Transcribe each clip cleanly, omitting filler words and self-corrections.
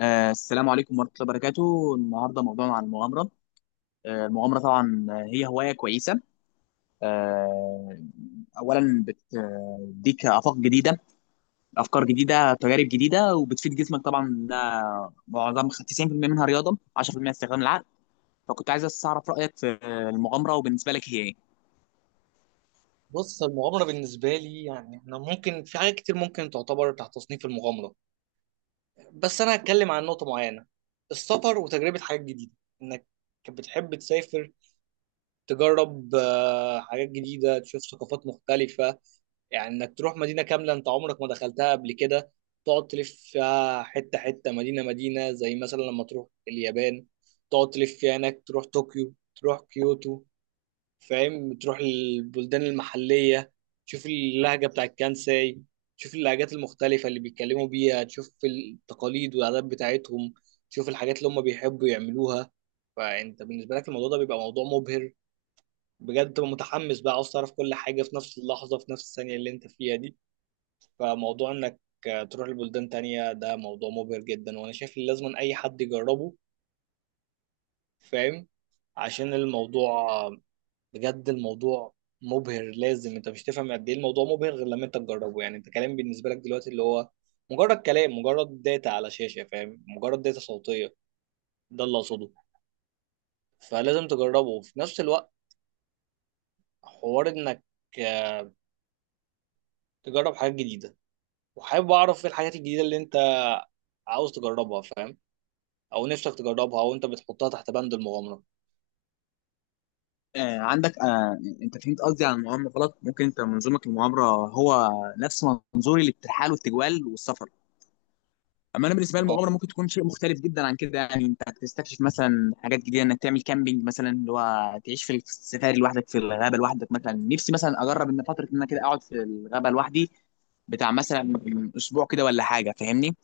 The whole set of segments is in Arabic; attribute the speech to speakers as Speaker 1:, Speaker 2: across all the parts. Speaker 1: السلام عليكم ورحمة الله وبركاته، النهاردة موضوعنا عن المغامرة. المغامرة طبعا هي هواية كويسة. آه أولا بتديك آفاق جديدة، أفكار جديدة، تجارب جديدة، وبتفيد جسمك طبعا. ده معظم 90% منها رياضة، 10% استخدام العقل. فكنت عايز بس أعرف رأيك في المغامرة، وبالنسبة لك هي إيه؟
Speaker 2: بص، المغامرة بالنسبة لي يعني احنا ممكن في حاجات كتير ممكن تعتبر تحت تصنيف المغامرة. بس انا هتكلم عن نقطة معينة، السفر وتجربة حاجات جديدة، انك بتحب تسافر، تجرب حاجات جديدة، تشوف ثقافات مختلفة. يعني انك تروح مدينة كاملة انت عمرك ما دخلتها قبل كده، تقعد تلف فيها حتة حتة، مدينة مدينة، زي مثلا لما تروح اليابان تقعد تلف فيها هناك، تروح طوكيو، تروح كيوتو. فاهم؟ تروح البلدان المحلية، تشوف اللهجة بتاع الكانساي، تشوف اللهجات المختلفة اللي بيتكلموا بيها، تشوف التقاليد والعادات بتاعتهم، تشوف الحاجات اللي هم بيحبوا يعملوها. فأنت بالنسبة لك الموضوع ده بيبقى موضوع مبهر بجد، تبقى متحمس بقى، عاوز تعرف كل حاجة في نفس اللحظة، في نفس الثانية اللي أنت فيها دي. فموضوع إنك تروح لبلدان تانية ده موضوع مبهر جدا، وأنا شايف إن لازم أي حد يجربه، فاهم؟ عشان الموضوع بجد، الموضوع مبهر، لازم انت مش تفهم قد ايه الموضوع مبهر غير لما انت تجربه. يعني انت كلام بالنسبه لك دلوقتي اللي هو مجرد كلام، مجرد داتا على شاشه، فاهم؟ مجرد داتا صوتيه، ده اللي اقصده. فلازم تجربه. وفي نفس الوقت حوار انك تجرب حاجات جديده، وحابب اعرف ايه الحاجات الجديده اللي انت عاوز تجربها، فاهم؟ او نفسك تجربها، او انت بتحطها تحت بند المغامره.
Speaker 1: عندك، أنت فهمت قصدي عن المغامرة غلط. ممكن أنت منظورك للمغامرة هو نفس منظوري للترحال والتجوال والسفر. اما انا بالنسبه لي المغامره ممكن تكون شيء مختلف جدا عن كده. يعني انت هتستكشف مثلا حاجات جديده، انك تعمل كامبينج مثلا، اللي هو تعيش في السفاري لوحدك، في الغابه لوحدك. مثلا نفسي مثلا اجرب ان فتره ان انا كده اقعد في الغابه لوحدي، بتاع مثلا اسبوع كده ولا حاجه، فاهمني؟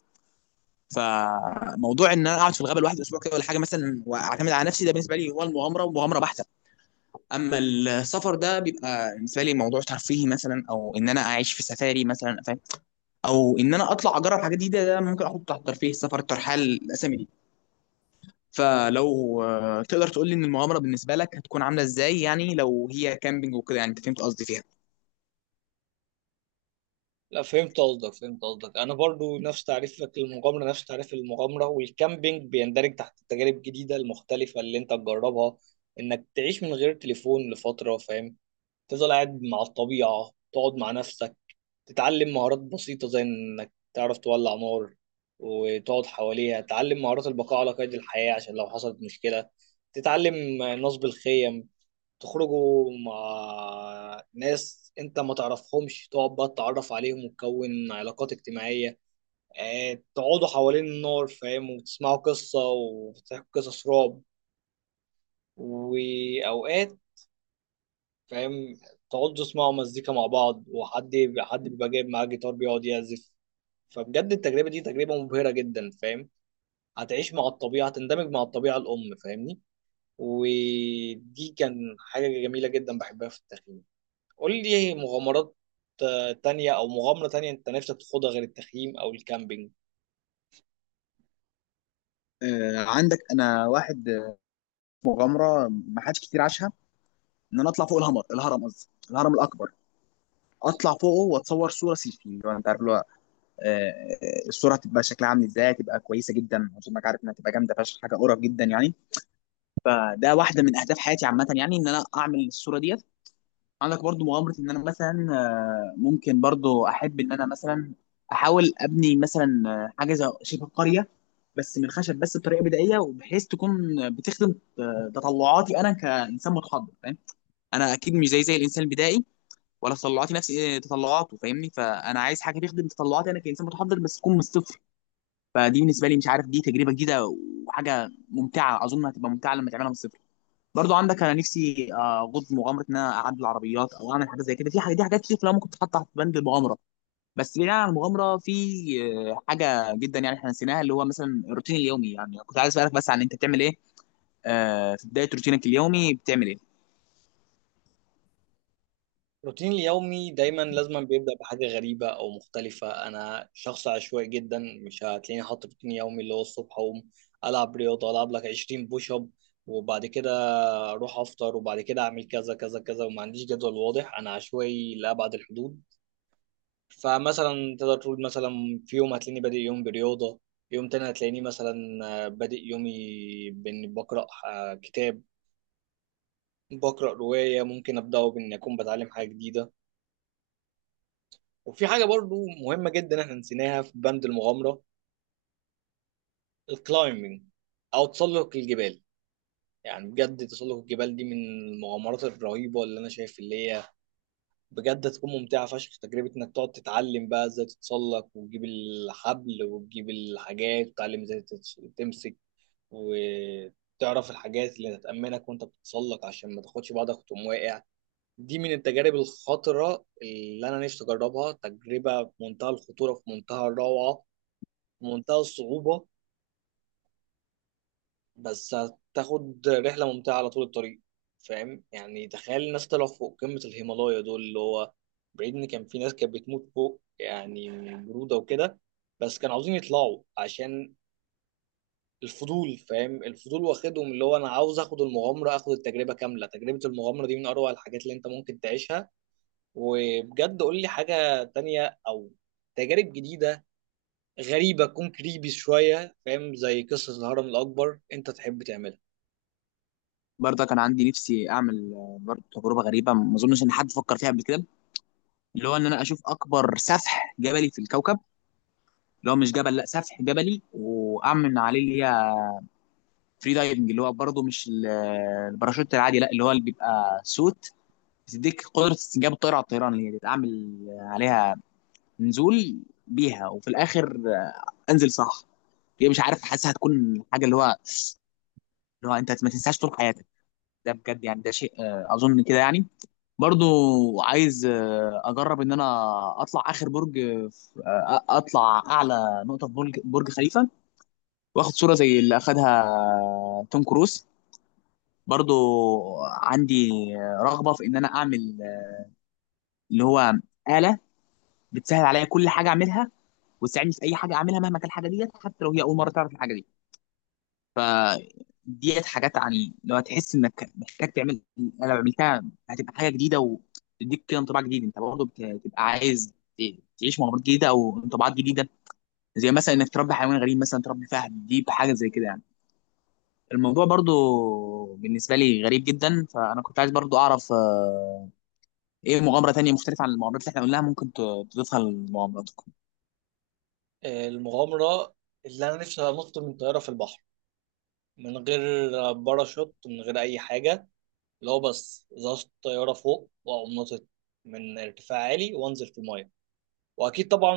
Speaker 1: فموضوع ان انا اقعد في الغابه لوحدي اسبوع كده ولا حاجه مثلا واعتمد على نفسي، ده بالنسبه لي هو المغامره، ومغامره بحته. اما السفر ده بيبقى بالنسبه لي موضوع ترفيهي مثلا، او ان انا اعيش في سفاري مثلا، او ان انا اطلع اجرب حاجات جديده، ده ممكن احطه تحت ترفيه، السفر، الترحال، الاسامي دي. فلو تقدر تقول لي ان المغامره بالنسبه لك هتكون عامله ازاي؟ يعني لو هي كامبينج وكده، يعني انت فهمت قصدي فيها.
Speaker 2: لا، فهمت قصدك، فهمت قصدك. انا برضو نفس تعريفك للمغامره، نفس تعريف المغامره، والكامبينج بيندرج تحت التجارب الجديده المختلفه اللي انت تجربها، انك تعيش من غير تليفون لفتره، فاهم؟ تفضل قاعد مع الطبيعه، تقعد مع نفسك، تتعلم مهارات بسيطه زي انك تعرف تولع نار وتقعد حواليها، تتعلم مهارات البقاء على قيد الحياه عشان لو حصلت مشكله، تتعلم نصب الخيم، تخرجوا مع ناس انت ما تعرفهمش، تقعد بقى تتعرف عليهم وتكون علاقات اجتماعية. اه، تقعدوا حوالين النار، فاهم، وتسمعوا قصة وتحكوا قصص رعب، وأوقات، فاهم، تقعدوا تسمعوا مزيكا مع بعض. وحد بيبقى جايب معاه جيتار بيقعد يعزف. فبجد التجربة دي تجربة مبهرة جدا، فاهم؟ هتعيش مع الطبيعة، هتندمج مع الطبيعة الأم، فاهمني؟ ودي كان حاجة جميلة جدا بحبها في التخييم. قول لي مغامرات تانية، أو مغامرة تانية أنت نفسك تخوضها غير التخييم أو الكامبينج.
Speaker 1: عندك انا واحد، مغامره ما حدش كتير عاشها: ان انا اطلع فوق الهرم، قصدي الهرم الاكبر، اطلع فوقه واتصور صوره سيلفي. اللي هو انت عارف اللي هو الصوره هتبقى شكلها عامل ازاي، هتبقى كويسه جدا، عشان انك عارف انها هتبقى جامده فشخ، حاجه قرف جدا يعني. فده واحده من اهداف حياتي عامه، يعني ان انا اعمل الصوره ديت. عندك برضو مغامرة ان انا مثلا ممكن برضو احب ان انا مثلا احاول ابني مثلا حاجة زي شبه قرية، بس من الخشب، بس بطريقة بدائية، وبحيث تكون بتخدم تطلعاتي انا كانسان متحضر، فاهم؟ انا اكيد مش زي الانسان البدائي، ولا تطلعاتي نفس تطلعاته، فاهمني؟ فانا عايز حاجة تخدم تطلعاتي انا كانسان متحضر، بس تكون من الصفر. فدي بالنسبة لي مش عارف، دي تجربة جديدة وحاجة ممتعة، اظن هتبقى ممتعة لما تعملها من الصفر. برضو عندك انا نفسي اغوص في مغامره ان انا اعدل العربيات، او اعمل حاجات زي كده. في حاجات دي، حاجات كتير كلها ممكن تتحط تحت بند المغامره. بس بعيدا عن المغامره، في حاجه جدا يعني احنا نسيناها، اللي هو مثلا الروتين اليومي. يعني كنت عايز اسالك بس عن، انت بتعمل ايه في بدايه روتينك اليومي، بتعمل ايه؟
Speaker 2: روتيني اليومي دايما لازم بيبدأ بحاجة غريبة أو مختلفة. أنا شخص عشوائي جدا، مش هتلاقيني حاطط روتين يومي اللي هو الصبح أقوم ألعب رياضة، ألعب لك 20 بوش أب، وبعد كده أروح أفطر، وبعد كده أعمل كذا كذا كذا. وما عنديش جدول واضح، أنا عشوائي لأبعد الحدود. فمثلا تقدر تقول مثلا، في يوم هتلاقيني بادئ يوم برياضة، يوم تاني هتلاقيني مثلا بادئ يومي بإني بقرأ كتاب، بقرأ رواية. ممكن أبدأه بإني أكون بتعلم حاجة جديدة. وفي حاجة برضو مهمة جدا إحنا نسيناها في بند المغامرة، الكلايمبينج أو تسلق الجبال. يعني بجد تسلق الجبال دي من المغامرات الرهيبة اللي أنا شايف اللي هي بجد هتكون ممتعة فشخ. تجربة إنك تقعد تتعلم بقى إزاي تتسلق وتجيب الحبل وتجيب الحاجات، وتتعلم إزاي تمسك وتعرف الحاجات اللي هتأمنك وانت بتتسلق عشان ما تاخدش بعضك وتقوم واقع. دي من التجارب الخطرة اللي أنا نفسي أجربها، تجربة في منتهى الخطورة، في منتهى الروعة، في منتهى الصعوبة، بس هتاخد رحلة ممتعة على طول الطريق، فاهم؟ يعني تخيل الناس طلعوا فوق قمة الهيمالايا دول اللي هو بعيد، إن كان في ناس كانت بتموت فوق يعني من البرودة وكده، بس كانوا عاوزين يطلعوا عشان الفضول، فاهم؟ الفضول واخدهم، اللي هو انا عاوز اخد المغامره، اخد التجربه كامله. تجربه المغامره دي من اروع الحاجات اللي انت ممكن تعيشها. وبجد قول لي حاجه تانية او تجارب جديده غريبه، تكون كريبي شويه، فاهم؟ زي قصه الهرم الاكبر انت تحب تعملها.
Speaker 1: برضه كان عندي نفسي اعمل برضه تجربه غريبه ما اظنش ان حد فكر فيها قبل كده، اللي هو ان انا اشوف اكبر سفح جبلي في الكوكب، اللي هو مش جبل، لا، سفح جبلي، واعمل عليه اللي هي فري دايفنج، اللي هو برضه مش الباراشوت العادي، لا، اللي هو اللي بيبقى سوت، بتديك قدره استنجاب الطائره على الطيران، اللي هي تعمل عليها نزول بيها، وفي الاخر انزل، صح؟ هي، مش عارف، حاسسها هتكون حاجه اللي هو، اللي هو انت ما تنساش طول حياتك. ده بجد يعني، ده شيء اظن كده يعني. برضو عايز اجرب ان انا اطلع اخر برج، اطلع اعلى نقطه في برج خليفه، واخد صوره زي اللي اخدها توم كروز. برضو عندي رغبه في ان انا اعمل اللي هو اله بتسهل عليا كل حاجه اعملها، وتساعدني في اي حاجه اعملها مهما كانت الحاجه ديت، حتى لو هي اول مره تعرف الحاجه دي. ف ديت حاجات يعني، لو هتحس انك محتاج تعمل، انا لو عملتها هتبقى حاجه جديده وتديك كده انطباع جديد. انت برضه بتبقى عايز تعيش مغامرات جديده او انطباعات جديده. زي مثلا انك تربي حيوان غريب، مثلا تربي فهد، دي حاجه زي كده يعني. الموضوع برضه بالنسبه لي غريب جدا. فانا كنت عايز برضه اعرف ايه مغامره تانية مختلفه عن المغامرات اللي احنا قلناها ممكن تضيفها لمغامراتكم؟
Speaker 2: المغامره اللي انا نفسي انط من طياره في البحر، من غير باراشوت، من غير اي حاجه. اللي هو بس ظبط طياره فوق واقوم ناطط من ارتفاع عالي وانزل في الميه. واكيد طبعا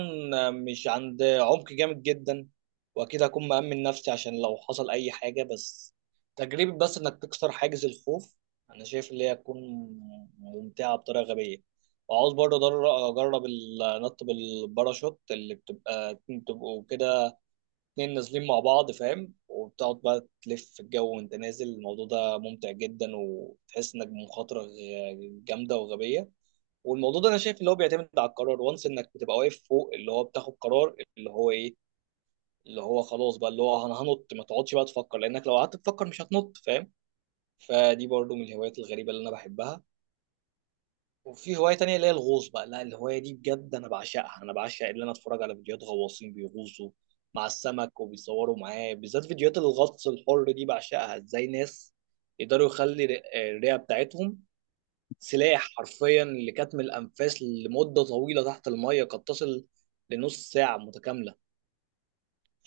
Speaker 2: مش عند عمق جامد جدا، واكيد هكون مأمن نفسي عشان لو حصل اي حاجة، بس تجربة بس انك تكسر حاجز الخوف، انا شايف اللي هي هتكون ممتعة بطريقة غبية. وعاوز برضه اجرب النط بالباراشوت اللي بتبقى بتبقوا كده اتنين نازلين مع بعض، فاهم؟ وبتقعد بقى تلف في الجو وانت نازل. الموضوع ده ممتع جدا، وتحس انك بمخاطرة جامدة وغبية. والموضوع ده انا شايف اللي هو بيعتمد على القرار، وانس انك بتبقى واقف فوق اللي هو بتاخد قرار اللي هو ايه، اللي هو خلاص بقى اللي هو انا هنط، ما تقعدش بقى تفكر، لانك لو قعدت تفكر مش هتنط، فاهم؟ فدي برضو من الهوايات الغريبة اللي انا بحبها. وفي هواية تانية اللي هي الغوص بقى، لا الهواية دي بجد انا بعشقها. انا بعشق اللي انا اتفرج على فيديوهات غواصين بيغوصوا مع السمك وبيصوروا معاه، بالذات فيديوهات الغطس الحر دي، بعشقها. ازاي ناس يقدروا يخلي الرئة بتاعتهم سلاح حرفيا لكتم الانفاس لمده طويله تحت الميه قد تصل لنص ساعه متكامله؟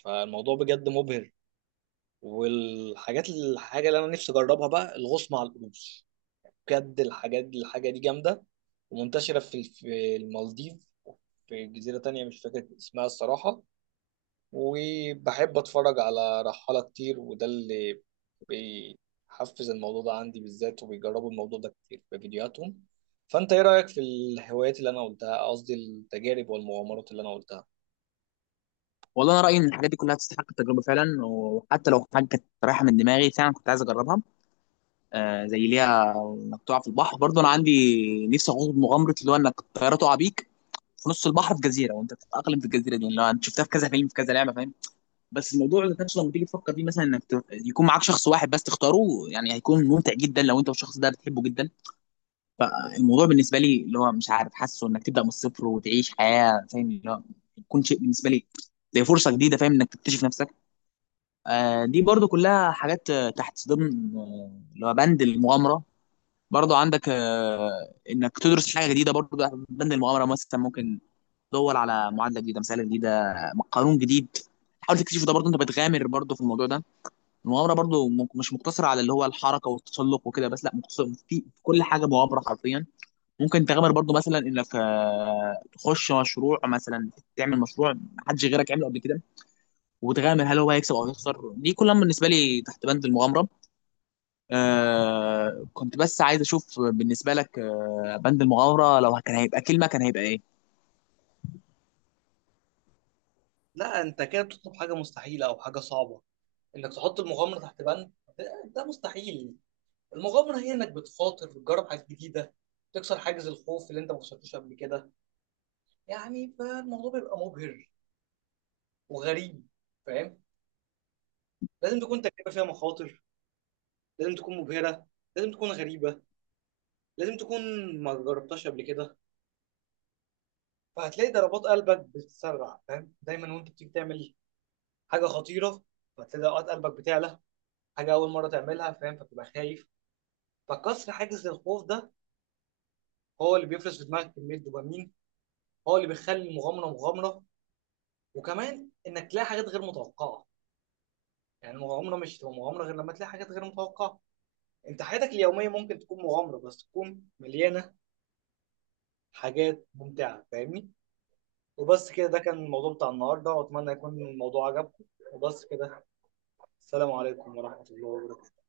Speaker 2: فالموضوع بجد مبهر. والحاجات الحاجه اللي انا نفسي اجربها بقى الغوص مع القروش. بجد الحاجه دي جامده، ومنتشره في المالديف، في جزيره تانية مش فاكر اسمها الصراحه. وبحب اتفرج على رحالة كتير، وده اللي بيحفز الموضوع ده عندي بالذات، وبيجربوا الموضوع ده كتير في فيديوهاتهم. فانت ايه رأيك في الهوايات اللي انا قلتها، قصدي التجارب والمغامرات اللي انا قلتها؟
Speaker 1: والله انا رايي ان الحاجات دي كلها تستحق التجربه فعلا، وحتى لو حاجه كانت رايحه من دماغي فعلا كنت عايز اجربها. زي ليها انك تقع في البحر. برضه انا عندي نفسي اخوض مغامره اللي هو انك الطياره تقع بيك في نص البحر في جزيره، وانت بتتاقلم في الجزيره دي، اللي هو انت شفتها في كذا فيلم، في كذا لعبه، فاهم؟ بس الموضوع اللي كانش لما تيجي تفكر فيه مثلا، انك يكون معاك شخص واحد بس تختاره. يعني هيكون ممتع جدا لو انت والشخص ده بتحبه جدا. فالموضوع بالنسبه لي اللي هو مش عارف، حاسه انك تبدا من الصفر وتعيش حياه، فاهم؟ اللي هو يكون شيء بالنسبه لي زي فرصه جديده، فاهم؟ انك تكتشف نفسك. دي برضو كلها حاجات تحت ضمن اللي هو بند المغامره. برضو عندك انك تدرس حاجه جديده برضو تحت بند المغامره. مثلا ممكن تدور على معادله جديده، مساله جديده، قانون جديد، حاول تكتشفه، ده برضو انت بتغامر برضو في الموضوع ده. المغامره برضو مش مقتصره على اللي هو الحركه والتسلق وكده بس، لا، مقتصره في كل حاجه، مغامره حرفيا. ممكن تغامر برضو مثلا انك تخش مشروع مثلا، تعمل مشروع محدش غيرك عمله قبل كده، وتغامر هل هو هيكسب او هيخسر، دي كلها بالنسبه لي تحت بند المغامره. كنت بس عايز اشوف بالنسبه لك بند المغامره لو كان هيبقى كلمه، كان هيبقى ايه؟
Speaker 2: لا، انت كده بتطلب حاجه مستحيله او حاجه صعبه، انك تحط المغامره تحت بند، ده مستحيل. المغامره هي انك بتخاطر، بتجرب حاجات جديده، تكسر حاجز الخوف اللي انت ما كسرتوش قبل كده يعني، فالموضوع بيبقى مبهر وغريب، فاهم؟ لازم تكون تجربه فيها مخاطر، لازم تكون مبهرة، لازم تكون غريبة، لازم تكون ما جربتهاش قبل كده. فهتلاقي ضربات قلبك بتتسرع، فاهم؟ دايما وانت بتيجي تعمل حاجة خطيرة فهتلاقي ضربات قلبك بتعلى، حاجة أول مرة تعملها، فاهم؟ فبتبقى خايف. فكسر حاجز الخوف ده هو اللي بيفرز في دماغك كمية دوبامين، هو اللي بيخلي المغامرة مغامرة. وكمان إنك تلاقي حاجات غير متوقعة، يعني المغامرة مش هتبقى مغامرة غير لما تلاقي حاجات غير متوقعة. انت حياتك اليومية ممكن تكون مغامرة بس تكون مليانة حاجات ممتعة، فاهمني؟ وبس كده، ده كان الموضوع بتاع النهارده، واتمنى يكون الموضوع عجبكم. وبس كده، السلام عليكم ورحمة الله وبركاته.